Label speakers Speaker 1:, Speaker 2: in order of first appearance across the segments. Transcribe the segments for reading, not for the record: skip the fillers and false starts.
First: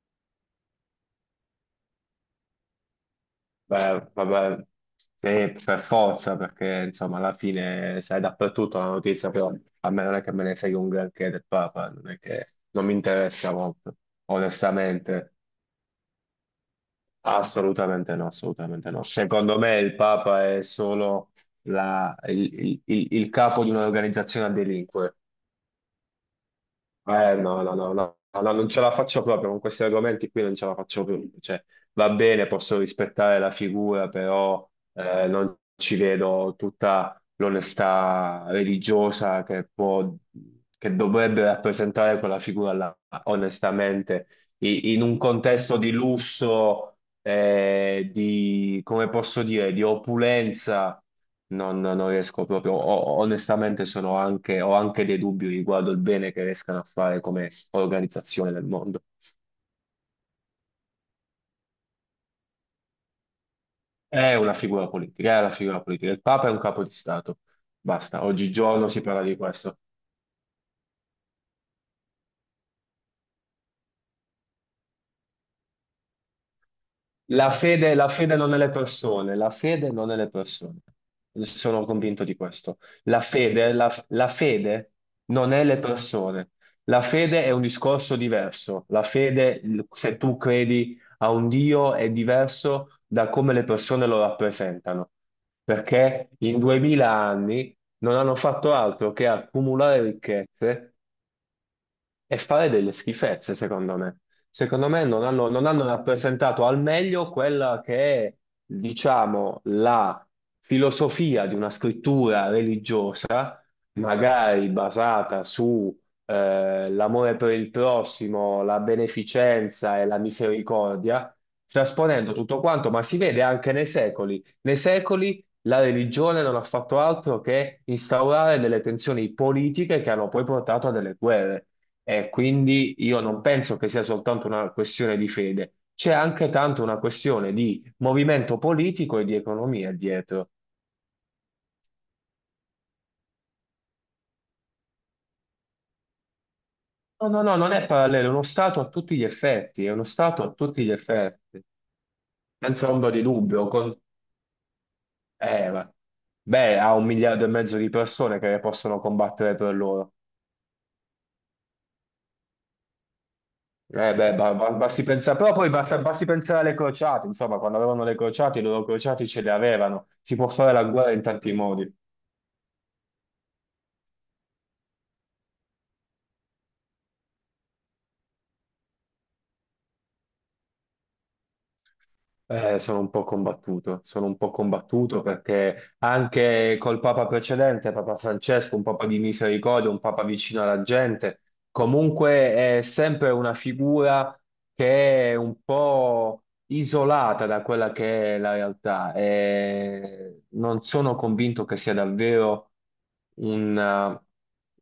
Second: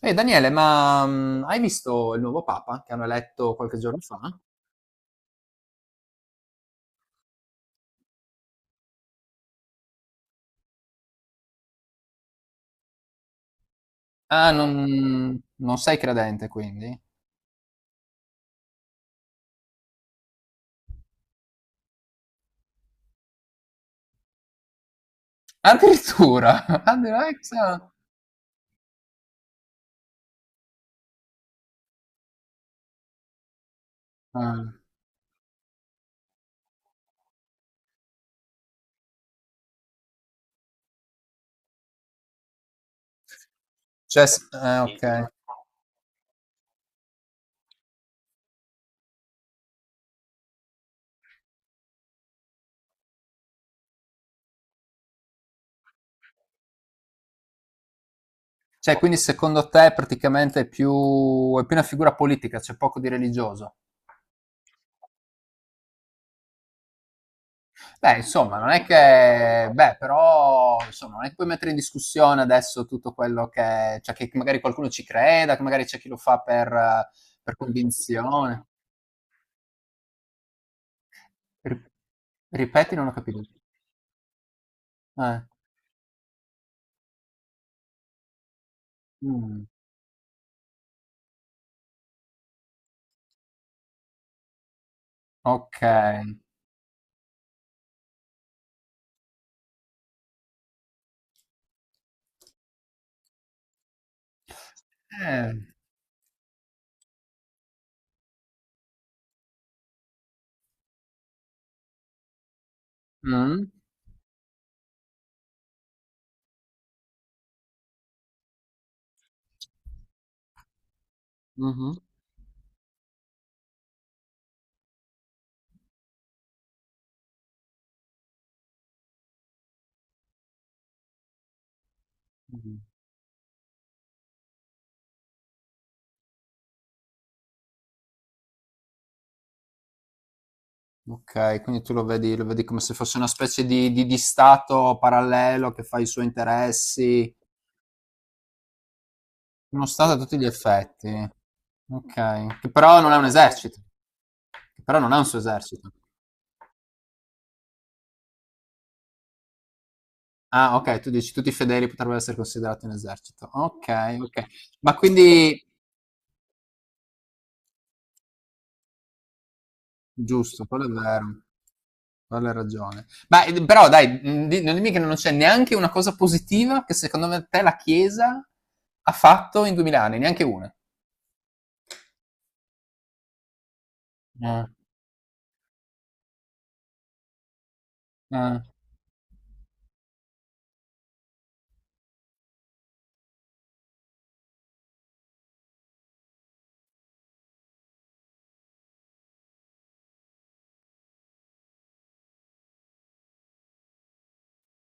Speaker 1: Ehi Daniele, ma hai visto il nuovo Papa che hanno eletto qualche giorno
Speaker 2: Beh,
Speaker 1: fa?
Speaker 2: vabbè, per forza, perché insomma alla fine sai dappertutto la notizia, però a me non è che me ne frega un granché del Papa, non è che non mi interessa molto,
Speaker 1: Ah,
Speaker 2: onestamente,
Speaker 1: non sei credente quindi?
Speaker 2: assolutamente no, assolutamente no. Secondo me il Papa è solo il capo di un'organizzazione a delinquere.
Speaker 1: Addirittura!
Speaker 2: No, no,
Speaker 1: Addirittura!
Speaker 2: no, no, no, non ce la faccio proprio con questi argomenti qui, non ce la faccio più. Cioè, va bene, posso rispettare la figura, però
Speaker 1: Ah,
Speaker 2: non ci vedo tutta l'onestà religiosa che può, che dovrebbe rappresentare quella figura là,
Speaker 1: cioè,
Speaker 2: onestamente. In un
Speaker 1: ok.
Speaker 2: contesto di lusso, di, come posso dire, di opulenza. Non riesco proprio, onestamente sono anche, ho anche dei dubbi riguardo il bene che riescano a fare come organizzazione del
Speaker 1: Cioè,
Speaker 2: mondo.
Speaker 1: quindi secondo te praticamente è più una figura politica, c'è poco di religioso?
Speaker 2: È una figura politica, è una figura politica. Il Papa è un capo di Stato.
Speaker 1: Beh,
Speaker 2: Basta,
Speaker 1: insomma, non è
Speaker 2: oggigiorno si parla di
Speaker 1: che.
Speaker 2: questo.
Speaker 1: Beh, però, insomma, non è che puoi mettere in discussione adesso tutto quello che. Cioè, che magari qualcuno ci creda, che magari c'è chi lo fa per, per
Speaker 2: La fede non è
Speaker 1: convinzione.
Speaker 2: le persone, la fede non è le persone.
Speaker 1: Ri
Speaker 2: Sono convinto di questo.
Speaker 1: ripeti, non ho
Speaker 2: La
Speaker 1: capito.
Speaker 2: fede, la fede
Speaker 1: Eh.
Speaker 2: non è le persone. La fede è un discorso diverso. La fede,
Speaker 1: Mh,
Speaker 2: se tu credi a un Dio, è diverso da come le persone lo rappresentano.
Speaker 1: okay.
Speaker 2: Perché in duemila anni non hanno fatto altro che accumulare ricchezze e fare delle schifezze, secondo me. Secondo me
Speaker 1: Eh.
Speaker 2: non hanno rappresentato al meglio quella che è, diciamo, la filosofia di una scrittura religiosa,
Speaker 1: Mh.
Speaker 2: magari basata su l'amore per il prossimo, la beneficenza e la misericordia,
Speaker 1: Mh-mh.
Speaker 2: trasponendo tutto quanto, ma si vede anche nei secoli. Nei secoli la religione non ha fatto altro che instaurare delle tensioni politiche che hanno poi portato a delle guerre. E
Speaker 1: Mh.
Speaker 2: quindi io non penso che sia soltanto una questione di fede, c'è anche tanto una questione di movimento politico e di economia dietro.
Speaker 1: Okay, quindi tu lo vedi come se fosse una specie di stato parallelo che fa i suoi
Speaker 2: No,
Speaker 1: interessi.
Speaker 2: no, no, non è parallelo, è uno Stato a tutti gli
Speaker 1: Uno
Speaker 2: effetti, è uno
Speaker 1: stato a tutti
Speaker 2: Stato
Speaker 1: gli
Speaker 2: a tutti gli
Speaker 1: effetti.
Speaker 2: effetti,
Speaker 1: Okay,
Speaker 2: senza ombra di dubbio.
Speaker 1: che però non ha un suo
Speaker 2: Eh,
Speaker 1: esercito.
Speaker 2: ma- Beh, ha un miliardo e mezzo di persone che possono combattere per loro.
Speaker 1: Ah okay, tu dici tutti i fedeli potrebbero essere considerati un esercito. Okay,
Speaker 2: Beh,
Speaker 1: okay. Ma
Speaker 2: basti pensare, però
Speaker 1: quindi
Speaker 2: poi basti pensare alle crociate, insomma, quando avevano le crociate, i loro crociati ce le avevano, si può
Speaker 1: Giusto,
Speaker 2: fare
Speaker 1: quello
Speaker 2: la
Speaker 1: è
Speaker 2: guerra in
Speaker 1: vero.
Speaker 2: tanti modi.
Speaker 1: Quella hai ragione. Ma però dai, non dimmi che non c'è neanche una cosa positiva che secondo me te la Chiesa ha fatto in 2000 anni, neanche una.
Speaker 2: Sono un po' combattuto, sono un po'
Speaker 1: Eh,
Speaker 2: combattuto perché anche col Papa precedente, Papa
Speaker 1: eh,
Speaker 2: Francesco, un Papa di misericordia, un Papa vicino alla gente, comunque è sempre una figura che è un po' isolata da quella che è la realtà e non sono convinto che sia davvero una,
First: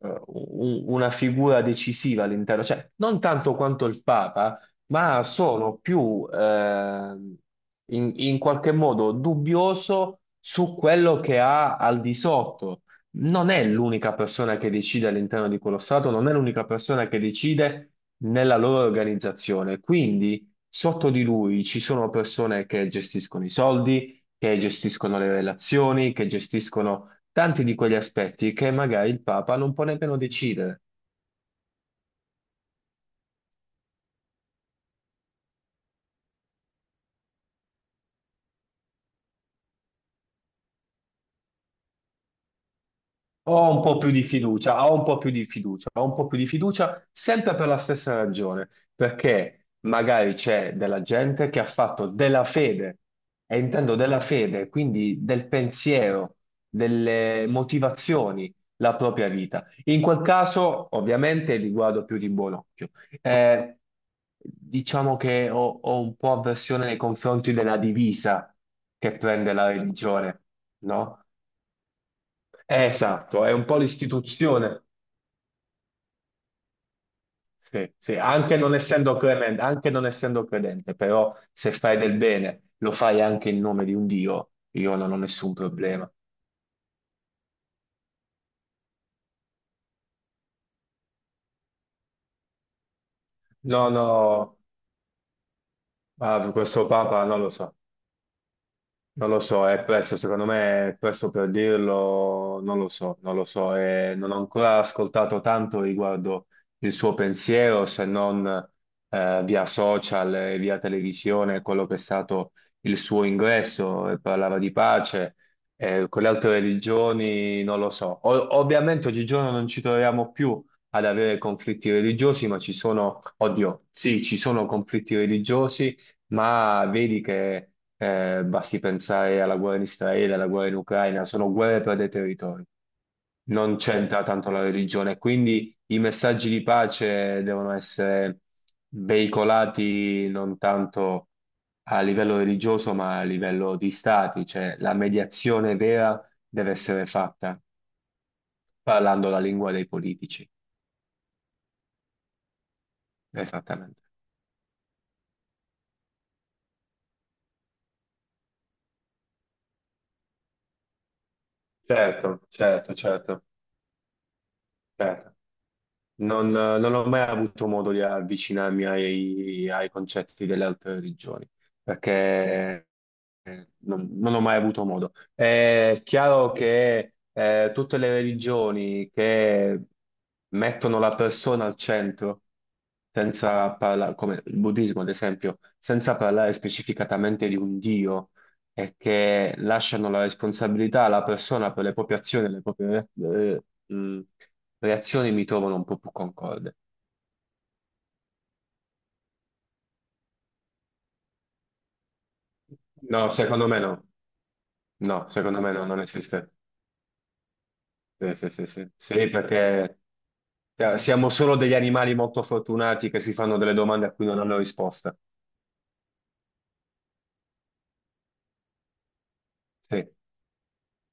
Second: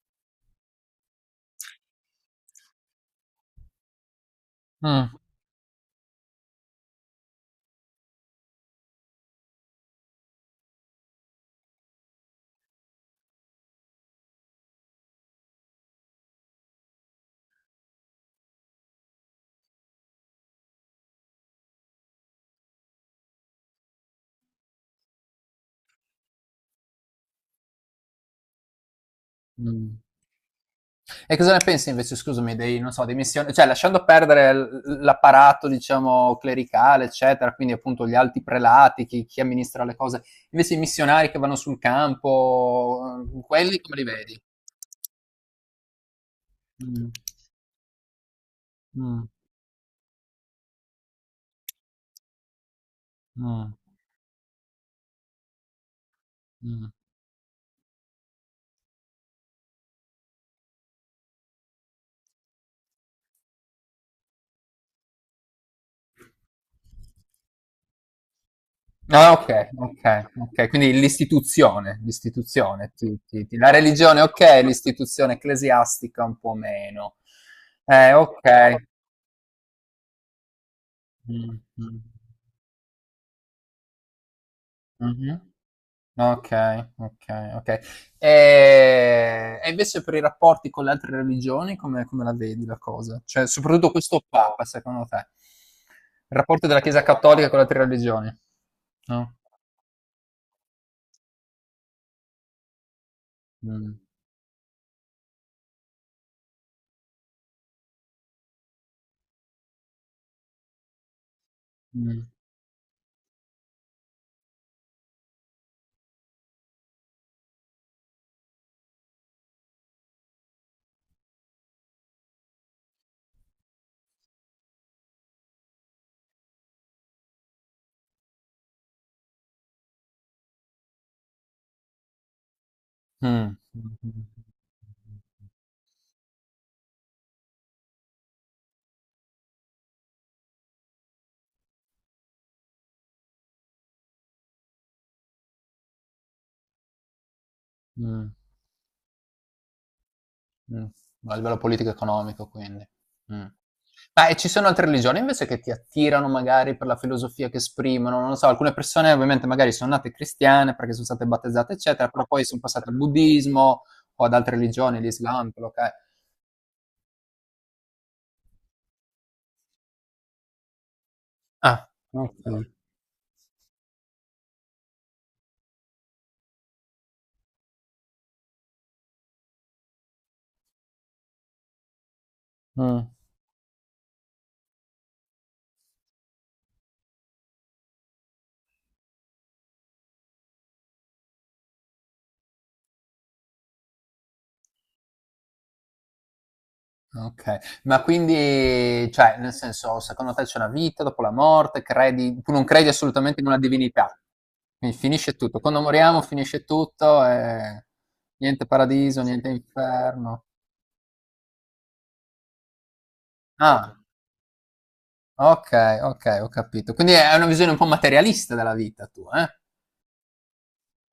Speaker 2: una figura decisiva all'interno, cioè non tanto quanto il Papa
Speaker 1: mm.
Speaker 2: ma sono più in, in qualche modo dubbioso su quello che ha al di sotto. Non è l'unica persona che decide all'interno di quello Stato, non è l'unica persona che decide nella loro organizzazione. Quindi sotto di lui ci sono persone che gestiscono i soldi, che gestiscono le relazioni, che gestiscono tanti di quegli aspetti che magari il Papa non può
Speaker 1: Mm.
Speaker 2: nemmeno decidere.
Speaker 1: E cosa ne pensi invece, scusami, dei, non so, dei missioni, cioè lasciando perdere l'apparato, diciamo, clericale, eccetera, quindi appunto gli alti prelati, chi amministra le cose, invece i missionari che vanno sul campo,
Speaker 2: Ho
Speaker 1: quelli
Speaker 2: un
Speaker 1: come
Speaker 2: po'
Speaker 1: li
Speaker 2: più di
Speaker 1: vedi?
Speaker 2: fiducia, ho un po' più di fiducia, ho un po' più di fiducia
Speaker 1: Mm,
Speaker 2: sempre per la stessa ragione,
Speaker 1: mm,
Speaker 2: perché magari c'è della gente che ha fatto della fede, e
Speaker 1: mm,
Speaker 2: intendo della fede, quindi del pensiero,
Speaker 1: mm.
Speaker 2: delle motivazioni, la propria vita. In quel caso, ovviamente, li guardo più di buon occhio. Eh, diciamo che ho, ho un po' avversione nei confronti della divisa che
Speaker 1: Ah,
Speaker 2: prende la
Speaker 1: okay, okay,
Speaker 2: religione,
Speaker 1: okay. Quindi
Speaker 2: no?
Speaker 1: l'istituzione, l'istituzione ti ti
Speaker 2: Esatto, è
Speaker 1: ti
Speaker 2: un
Speaker 1: la
Speaker 2: po'
Speaker 1: religione okay,
Speaker 2: l'istituzione,
Speaker 1: l'istituzione ecclesiastica un po' meno.
Speaker 2: sì, sì,
Speaker 1: Okay.
Speaker 2: anche non essendo credente, però
Speaker 1: Mh,
Speaker 2: se fai
Speaker 1: mh.
Speaker 2: del bene lo fai anche in nome di un Dio, io non ho
Speaker 1: Mh-mh.
Speaker 2: nessun problema.
Speaker 1: Okay, okay, okay. E invece per i rapporti con le altre religioni come la vedi la cosa? Cioè,
Speaker 2: No,
Speaker 1: soprattutto questo
Speaker 2: no,
Speaker 1: Papa secondo te? Il
Speaker 2: ah,
Speaker 1: rapporto della
Speaker 2: questo
Speaker 1: Chiesa
Speaker 2: Papa non
Speaker 1: cattolica
Speaker 2: lo
Speaker 1: con le
Speaker 2: so.
Speaker 1: altre religioni.
Speaker 2: Non
Speaker 1: No?
Speaker 2: lo so, è presto, secondo me è presto per dirlo, non lo so, non lo so,
Speaker 1: Mh.
Speaker 2: e non ho ancora ascoltato tanto riguardo il suo pensiero, se non via social e via televisione, quello che è
Speaker 1: Mh.
Speaker 2: stato il suo ingresso, e parlava di pace, con le altre religioni non lo so. Ovviamente oggigiorno non ci troviamo più ad avere conflitti religiosi, ma ci sono, oddio, sì, ci sono conflitti religiosi ma vedi che basti pensare alla guerra in Israele, alla guerra in Ucraina, sono guerre per dei territori,
Speaker 1: Mh.
Speaker 2: non c'entra tanto la religione, quindi i messaggi di pace devono essere veicolati non tanto a livello religioso, ma a livello di stati, cioè la mediazione vera deve essere fatta
Speaker 1: Mh, mh.
Speaker 2: parlando la lingua dei politici,
Speaker 1: Mh, a livello politico economico quindi. Mh.
Speaker 2: esattamente.
Speaker 1: Ma e ci sono altre religioni invece che ti attirano magari per la filosofia che esprimono? Non lo so, alcune persone ovviamente magari sono nate cristiane perché son state battezzate eccetera, però
Speaker 2: Certo,
Speaker 1: poi son passate
Speaker 2: certo,
Speaker 1: al
Speaker 2: certo,
Speaker 1: buddismo o ad altre religioni,
Speaker 2: certo.
Speaker 1: l'Islam, quello che è.
Speaker 2: Non ho mai avuto modo di avvicinarmi ai, ai concetti delle altre religioni,
Speaker 1: Ah, okay.
Speaker 2: perché non ho mai avuto modo. È chiaro che tutte le religioni che mettono la persona al centro,
Speaker 1: Mh.
Speaker 2: senza parlare, come il buddismo ad esempio, senza parlare specificatamente di un Dio è che lasciano la responsabilità alla persona per le proprie azioni, e le proprie re- eh, mh, reazioni mi trovano un po' più concorde.
Speaker 1: Okay. Ma quindi, cioè, nel senso, secondo te c'è una vita dopo la morte? Credi tu non credi
Speaker 2: No,
Speaker 1: assolutamente in una
Speaker 2: secondo me no.
Speaker 1: divinità? Quindi
Speaker 2: No,
Speaker 1: finisce tutto.
Speaker 2: secondo me
Speaker 1: Quando
Speaker 2: no, non
Speaker 1: moriamo
Speaker 2: esiste.
Speaker 1: finisce tutto e
Speaker 2: Sì, sì,
Speaker 1: niente
Speaker 2: sì, sì.
Speaker 1: paradiso,
Speaker 2: Sì,
Speaker 1: niente
Speaker 2: perché
Speaker 1: inferno.
Speaker 2: siamo solo degli animali molto fortunati che si fanno delle
Speaker 1: Ah,
Speaker 2: domande a cui non hanno risposta.
Speaker 1: okay, okay, ho capito. Quindi è una visione un po' materialista della vita tua, eh?
Speaker 2: Sì,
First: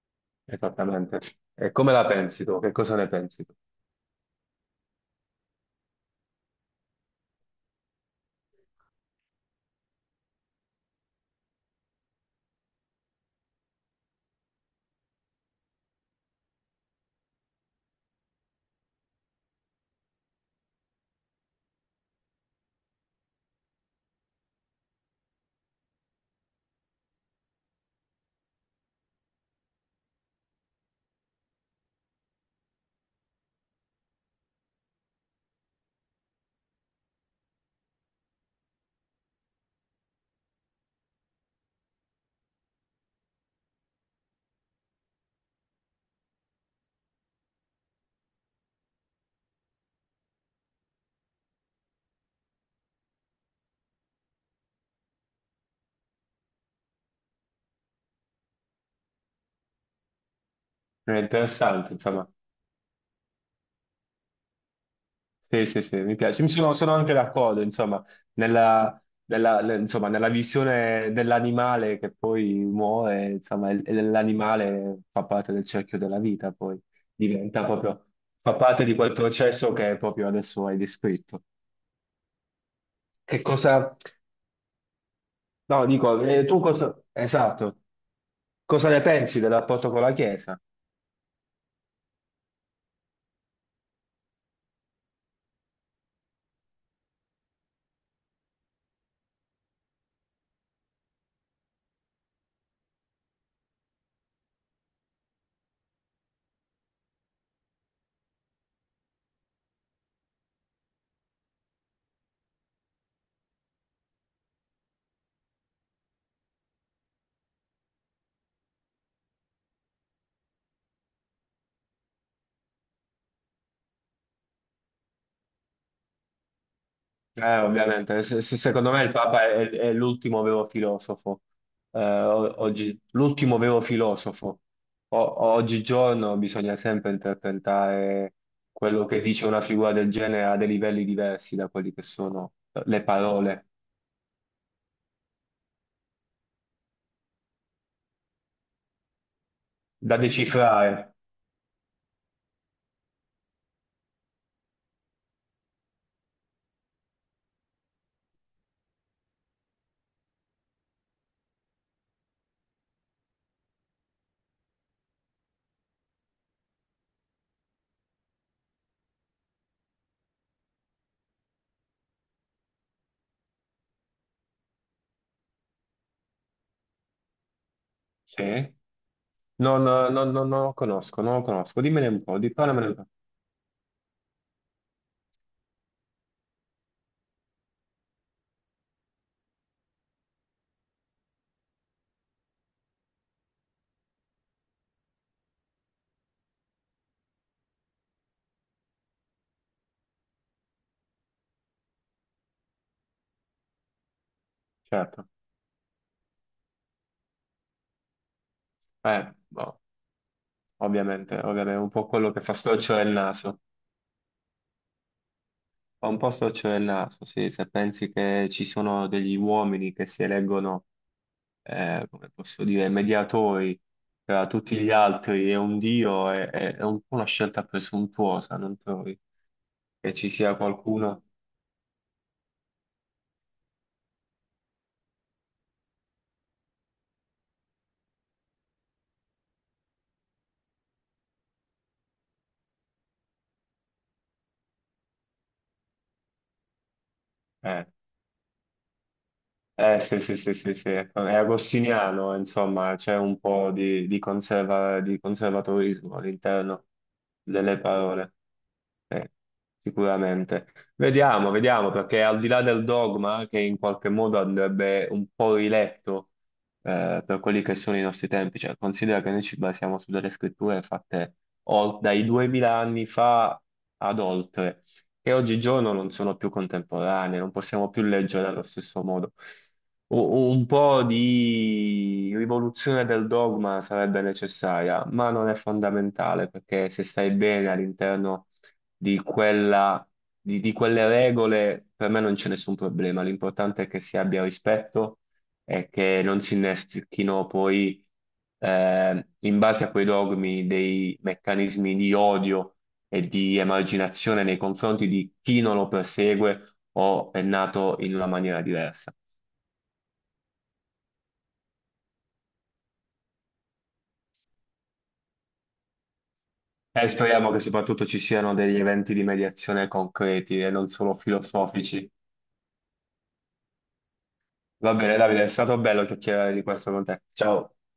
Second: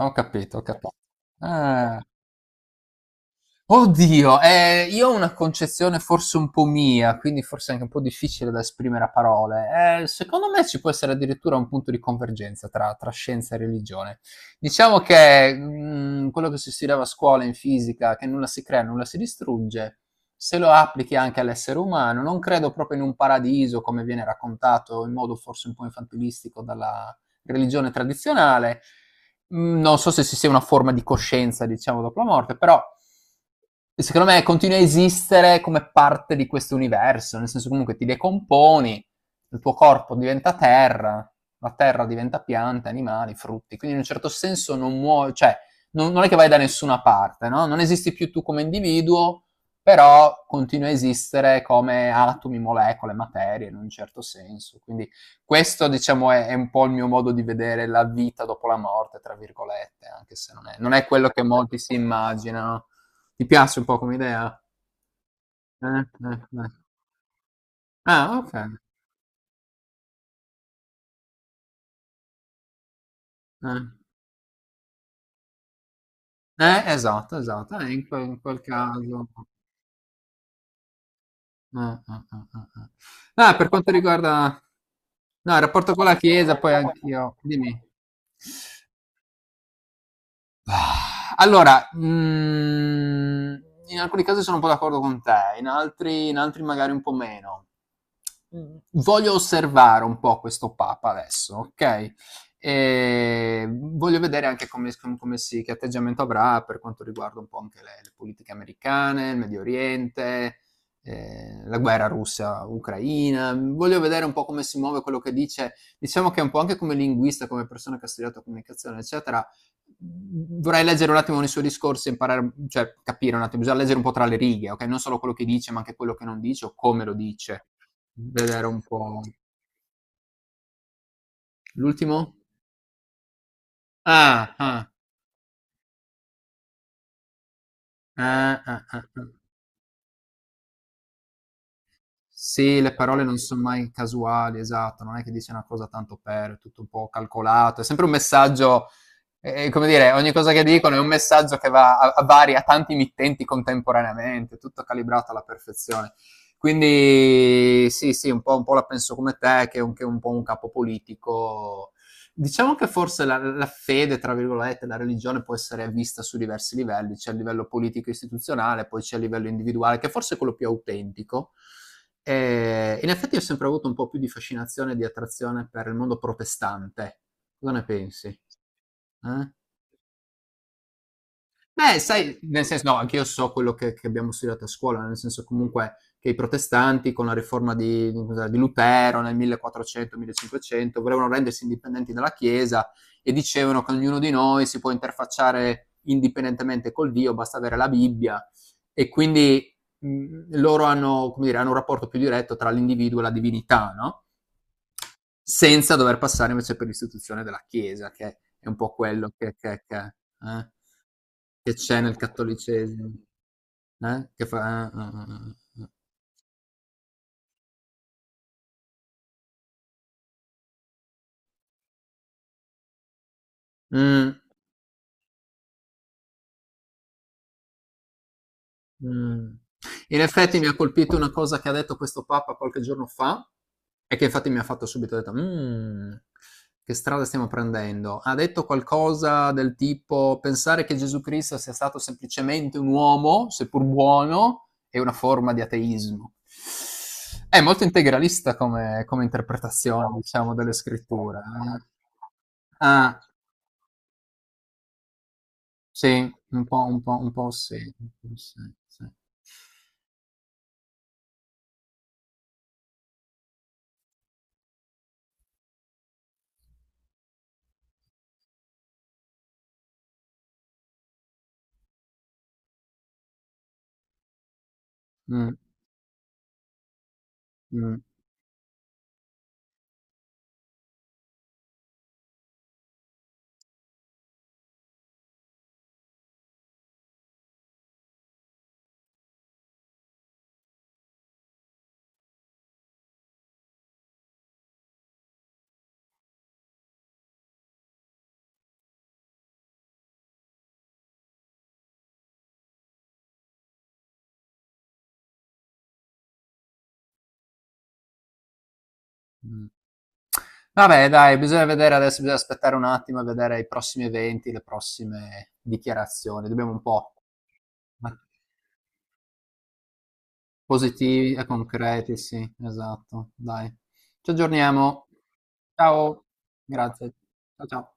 Speaker 1: Ho capito, ho capi
Speaker 2: esattamente. E come
Speaker 1: ah.
Speaker 2: la pensi tu? Che cosa ne pensi tu?
Speaker 1: Oddio, io ho una concezione forse un po' mia, quindi forse anche un po' difficile da esprimere a parole. Secondo me ci può essere addirittura un punto di convergenza tra, scienza e religione. Diciamo che quello che si studiava a scuola in fisica, che nulla si crea, nulla si distrugge, se lo applichi anche all'essere umano, non credo proprio in un paradiso come viene raccontato in modo forse un po' infantilistico dalla religione tradizionale. Non so se ci sia una forma di coscienza, diciamo, dopo la morte, però secondo me continua a esistere come parte di questo universo, nel senso comunque ti decomponi, il tuo corpo diventa terra, la terra diventa piante, animali, frutti, quindi in un certo senso non muovi, cioè non è che vai da nessuna parte, no? Non esisti più tu come individuo, però continua a esistere come atomi, molecole, materie in un certo senso, quindi questo, diciamo, è un po' il mio modo di vedere la vita dopo la morte, tra virgolette, anche se non è
Speaker 2: È
Speaker 1: quello che molti
Speaker 2: interessante,
Speaker 1: si
Speaker 2: insomma.
Speaker 1: immaginano. Ti piace un po' come idea?
Speaker 2: Sì, sì, sì,
Speaker 1: Eh,
Speaker 2: mi piace.
Speaker 1: eh.
Speaker 2: Sono anche d'accordo, insomma,
Speaker 1: Ah, ok.
Speaker 2: nella, insomma, nella visione dell'animale che poi muore, insomma,
Speaker 1: Eh.
Speaker 2: e l'animale fa parte del cerchio della vita, poi
Speaker 1: Esatto,
Speaker 2: diventa
Speaker 1: esatto, eh, in,
Speaker 2: proprio,
Speaker 1: que- in
Speaker 2: fa
Speaker 1: quel
Speaker 2: parte di quel
Speaker 1: caso.
Speaker 2: processo che proprio adesso hai descritto.
Speaker 1: Eh.
Speaker 2: Che
Speaker 1: Ah, per quanto
Speaker 2: cosa,
Speaker 1: riguarda. No, il
Speaker 2: no,
Speaker 1: rapporto con la
Speaker 2: dico,
Speaker 1: Chiesa,
Speaker 2: tu
Speaker 1: poi
Speaker 2: cosa,
Speaker 1: anch'io.
Speaker 2: esatto,
Speaker 1: Dimmi.
Speaker 2: cosa ne pensi del rapporto con la Chiesa?
Speaker 1: Allora, in alcuni casi sono un po' d'accordo con te, in altri, magari un po' meno. Voglio osservare un po' questo Papa adesso, ok? E voglio vedere anche che atteggiamento avrà per quanto riguarda un po' anche le politiche americane, il Medio Oriente, la guerra russa-ucraina. Voglio vedere un po' come si muove quello che dice. Diciamo che un po' anche come linguista, come persona che ha studiato comunicazione, eccetera, vorrei leggere un attimo nei suoi discorsi, imparare, cioè capire un attimo, bisogna leggere un po' tra le righe, ok? Non solo quello che dice, ma anche quello che non dice o come lo dice.
Speaker 2: Ovviamente,
Speaker 1: Vedere un
Speaker 2: secondo me il
Speaker 1: po'.
Speaker 2: Papa è l'ultimo vero filosofo,
Speaker 1: L'ultimo?
Speaker 2: oggi, l'ultimo vero
Speaker 1: Ah,
Speaker 2: filosofo.
Speaker 1: ah,
Speaker 2: Oggigiorno bisogna sempre interpretare
Speaker 1: ah, ah, ah,
Speaker 2: quello che
Speaker 1: ah.
Speaker 2: dice una figura del genere a dei livelli diversi da quelli che sono
Speaker 1: Sì, le
Speaker 2: le
Speaker 1: parole non sono
Speaker 2: parole,
Speaker 1: mai casuali, esatto, non è che dice una cosa tanto per, è tutto un po' calcolato, è sempre un messaggio. E, come dire,
Speaker 2: da
Speaker 1: ogni cosa che dicono è un
Speaker 2: decifrare.
Speaker 1: messaggio che va a vari, a tanti mittenti contemporaneamente, tutto calibrato alla perfezione. Quindi sì, sì, un po' la penso come te, che è un po' un capo politico. Diciamo che forse la fede, tra virgolette, la religione può essere vista su diversi livelli, c'è a livello politico istituzionale, poi c'è a livello individuale, che forse è quello più autentico. E in effetti ho sempre avuto un po' più di fascinazione e di attrazione per il mondo protestante. Cosa ne pensi?
Speaker 2: Sì?
Speaker 1: Eh?
Speaker 2: Non lo conosco, non lo conosco.
Speaker 1: Beh,
Speaker 2: Dimmene un
Speaker 1: sai,
Speaker 2: po', di
Speaker 1: nel senso,
Speaker 2: parlamene
Speaker 1: no,
Speaker 2: un po'.
Speaker 1: anche io so quello che, abbiamo studiato a scuola, nel senso comunque che i protestanti con la riforma di cos'era, di Lutero nel 1400-1500 volevano rendersi indipendenti dalla Chiesa e dicevano che ognuno di noi si può interfacciare indipendentemente col Dio, basta avere la Bibbia e quindi loro hanno, come dire, hanno un rapporto più diretto tra l'individuo e la divinità, no?
Speaker 2: Certo,
Speaker 1: Senza dover passare invece per l'istituzione della Chiesa, che è un po' quello
Speaker 2: eh,
Speaker 1: che
Speaker 2: boh,
Speaker 1: che che eh,
Speaker 2: ovviamente, ovviamente,
Speaker 1: che
Speaker 2: è un
Speaker 1: c'è
Speaker 2: po'
Speaker 1: nel
Speaker 2: quello che fa storcere il
Speaker 1: cattolicesimo.
Speaker 2: naso.
Speaker 1: Eh? Che fa eh.
Speaker 2: Ho un po' storcere il naso, sì, se pensi che ci sono degli uomini che si eleggono, come posso dire, mediatori
Speaker 1: Mh.
Speaker 2: tra tutti gli altri e un dio, è un po' una scelta presuntuosa, non trovi?
Speaker 1: Mh.
Speaker 2: Che
Speaker 1: In
Speaker 2: ci sia
Speaker 1: effetti mi ha colpito
Speaker 2: qualcuno?
Speaker 1: una cosa che ha detto questo papa qualche giorno fa, e che infatti mi ha fatto subito ho detto: "Mhmm, che strada stiamo prendendo". Ha detto qualcosa del tipo: "Pensare che Gesù Cristo sia stato semplicemente un uomo, seppur buono, è una forma di ateismo". È molto
Speaker 2: Eh.
Speaker 1: integralista come
Speaker 2: Eh
Speaker 1: interpretazione,
Speaker 2: sì, sì, sì,
Speaker 1: diciamo, delle
Speaker 2: sì, sì, è
Speaker 1: scritture, eh.
Speaker 2: agostiniano, insomma, c'è
Speaker 1: Ah,
Speaker 2: un po' di, di conservatorismo
Speaker 1: sì, un po'
Speaker 2: all'interno
Speaker 1: un po'
Speaker 2: delle
Speaker 1: un
Speaker 2: parole,
Speaker 1: po' sì, sì.
Speaker 2: eh, sicuramente. Vediamo, vediamo, perché al di là del dogma, che in qualche modo andrebbe un po' riletto per quelli che sono i nostri tempi, cioè considera che noi ci basiamo su delle scritture fatte dai 2000 anni fa ad oltre che
Speaker 1: Mh,
Speaker 2: oggigiorno non sono più contemporanee, non possiamo
Speaker 1: mh.
Speaker 2: più leggere allo stesso modo. U- Un po' di rivoluzione del dogma sarebbe necessaria, ma non è fondamentale perché se stai bene all'interno di quella, di quelle regole, per me non c'è nessun problema. L'importante è che si abbia rispetto e che non si innestechino poi in base a quei dogmi dei meccanismi di odio e di emarginazione nei confronti di chi non lo persegue o è nato in una maniera diversa.
Speaker 1: Mh. Vabbè dai, bisogna vedere adesso, bisogna aspettare un attimo e vedere i prossimi eventi, le prossime dichiarazioni. Dobbiamo un
Speaker 2: E
Speaker 1: po'
Speaker 2: speriamo che soprattutto
Speaker 1: ma
Speaker 2: ci siano degli eventi di mediazione concreti e non solo
Speaker 1: positivi e
Speaker 2: filosofici.
Speaker 1: concreti, sì, esatto, dai. Ci
Speaker 2: Va
Speaker 1: aggiorniamo.
Speaker 2: bene, Davide, è stato bello
Speaker 1: Ciao,
Speaker 2: chiacchierare di questo con
Speaker 1: grazie.
Speaker 2: te.
Speaker 1: Ciao,
Speaker 2: Ciao.
Speaker 1: ciao.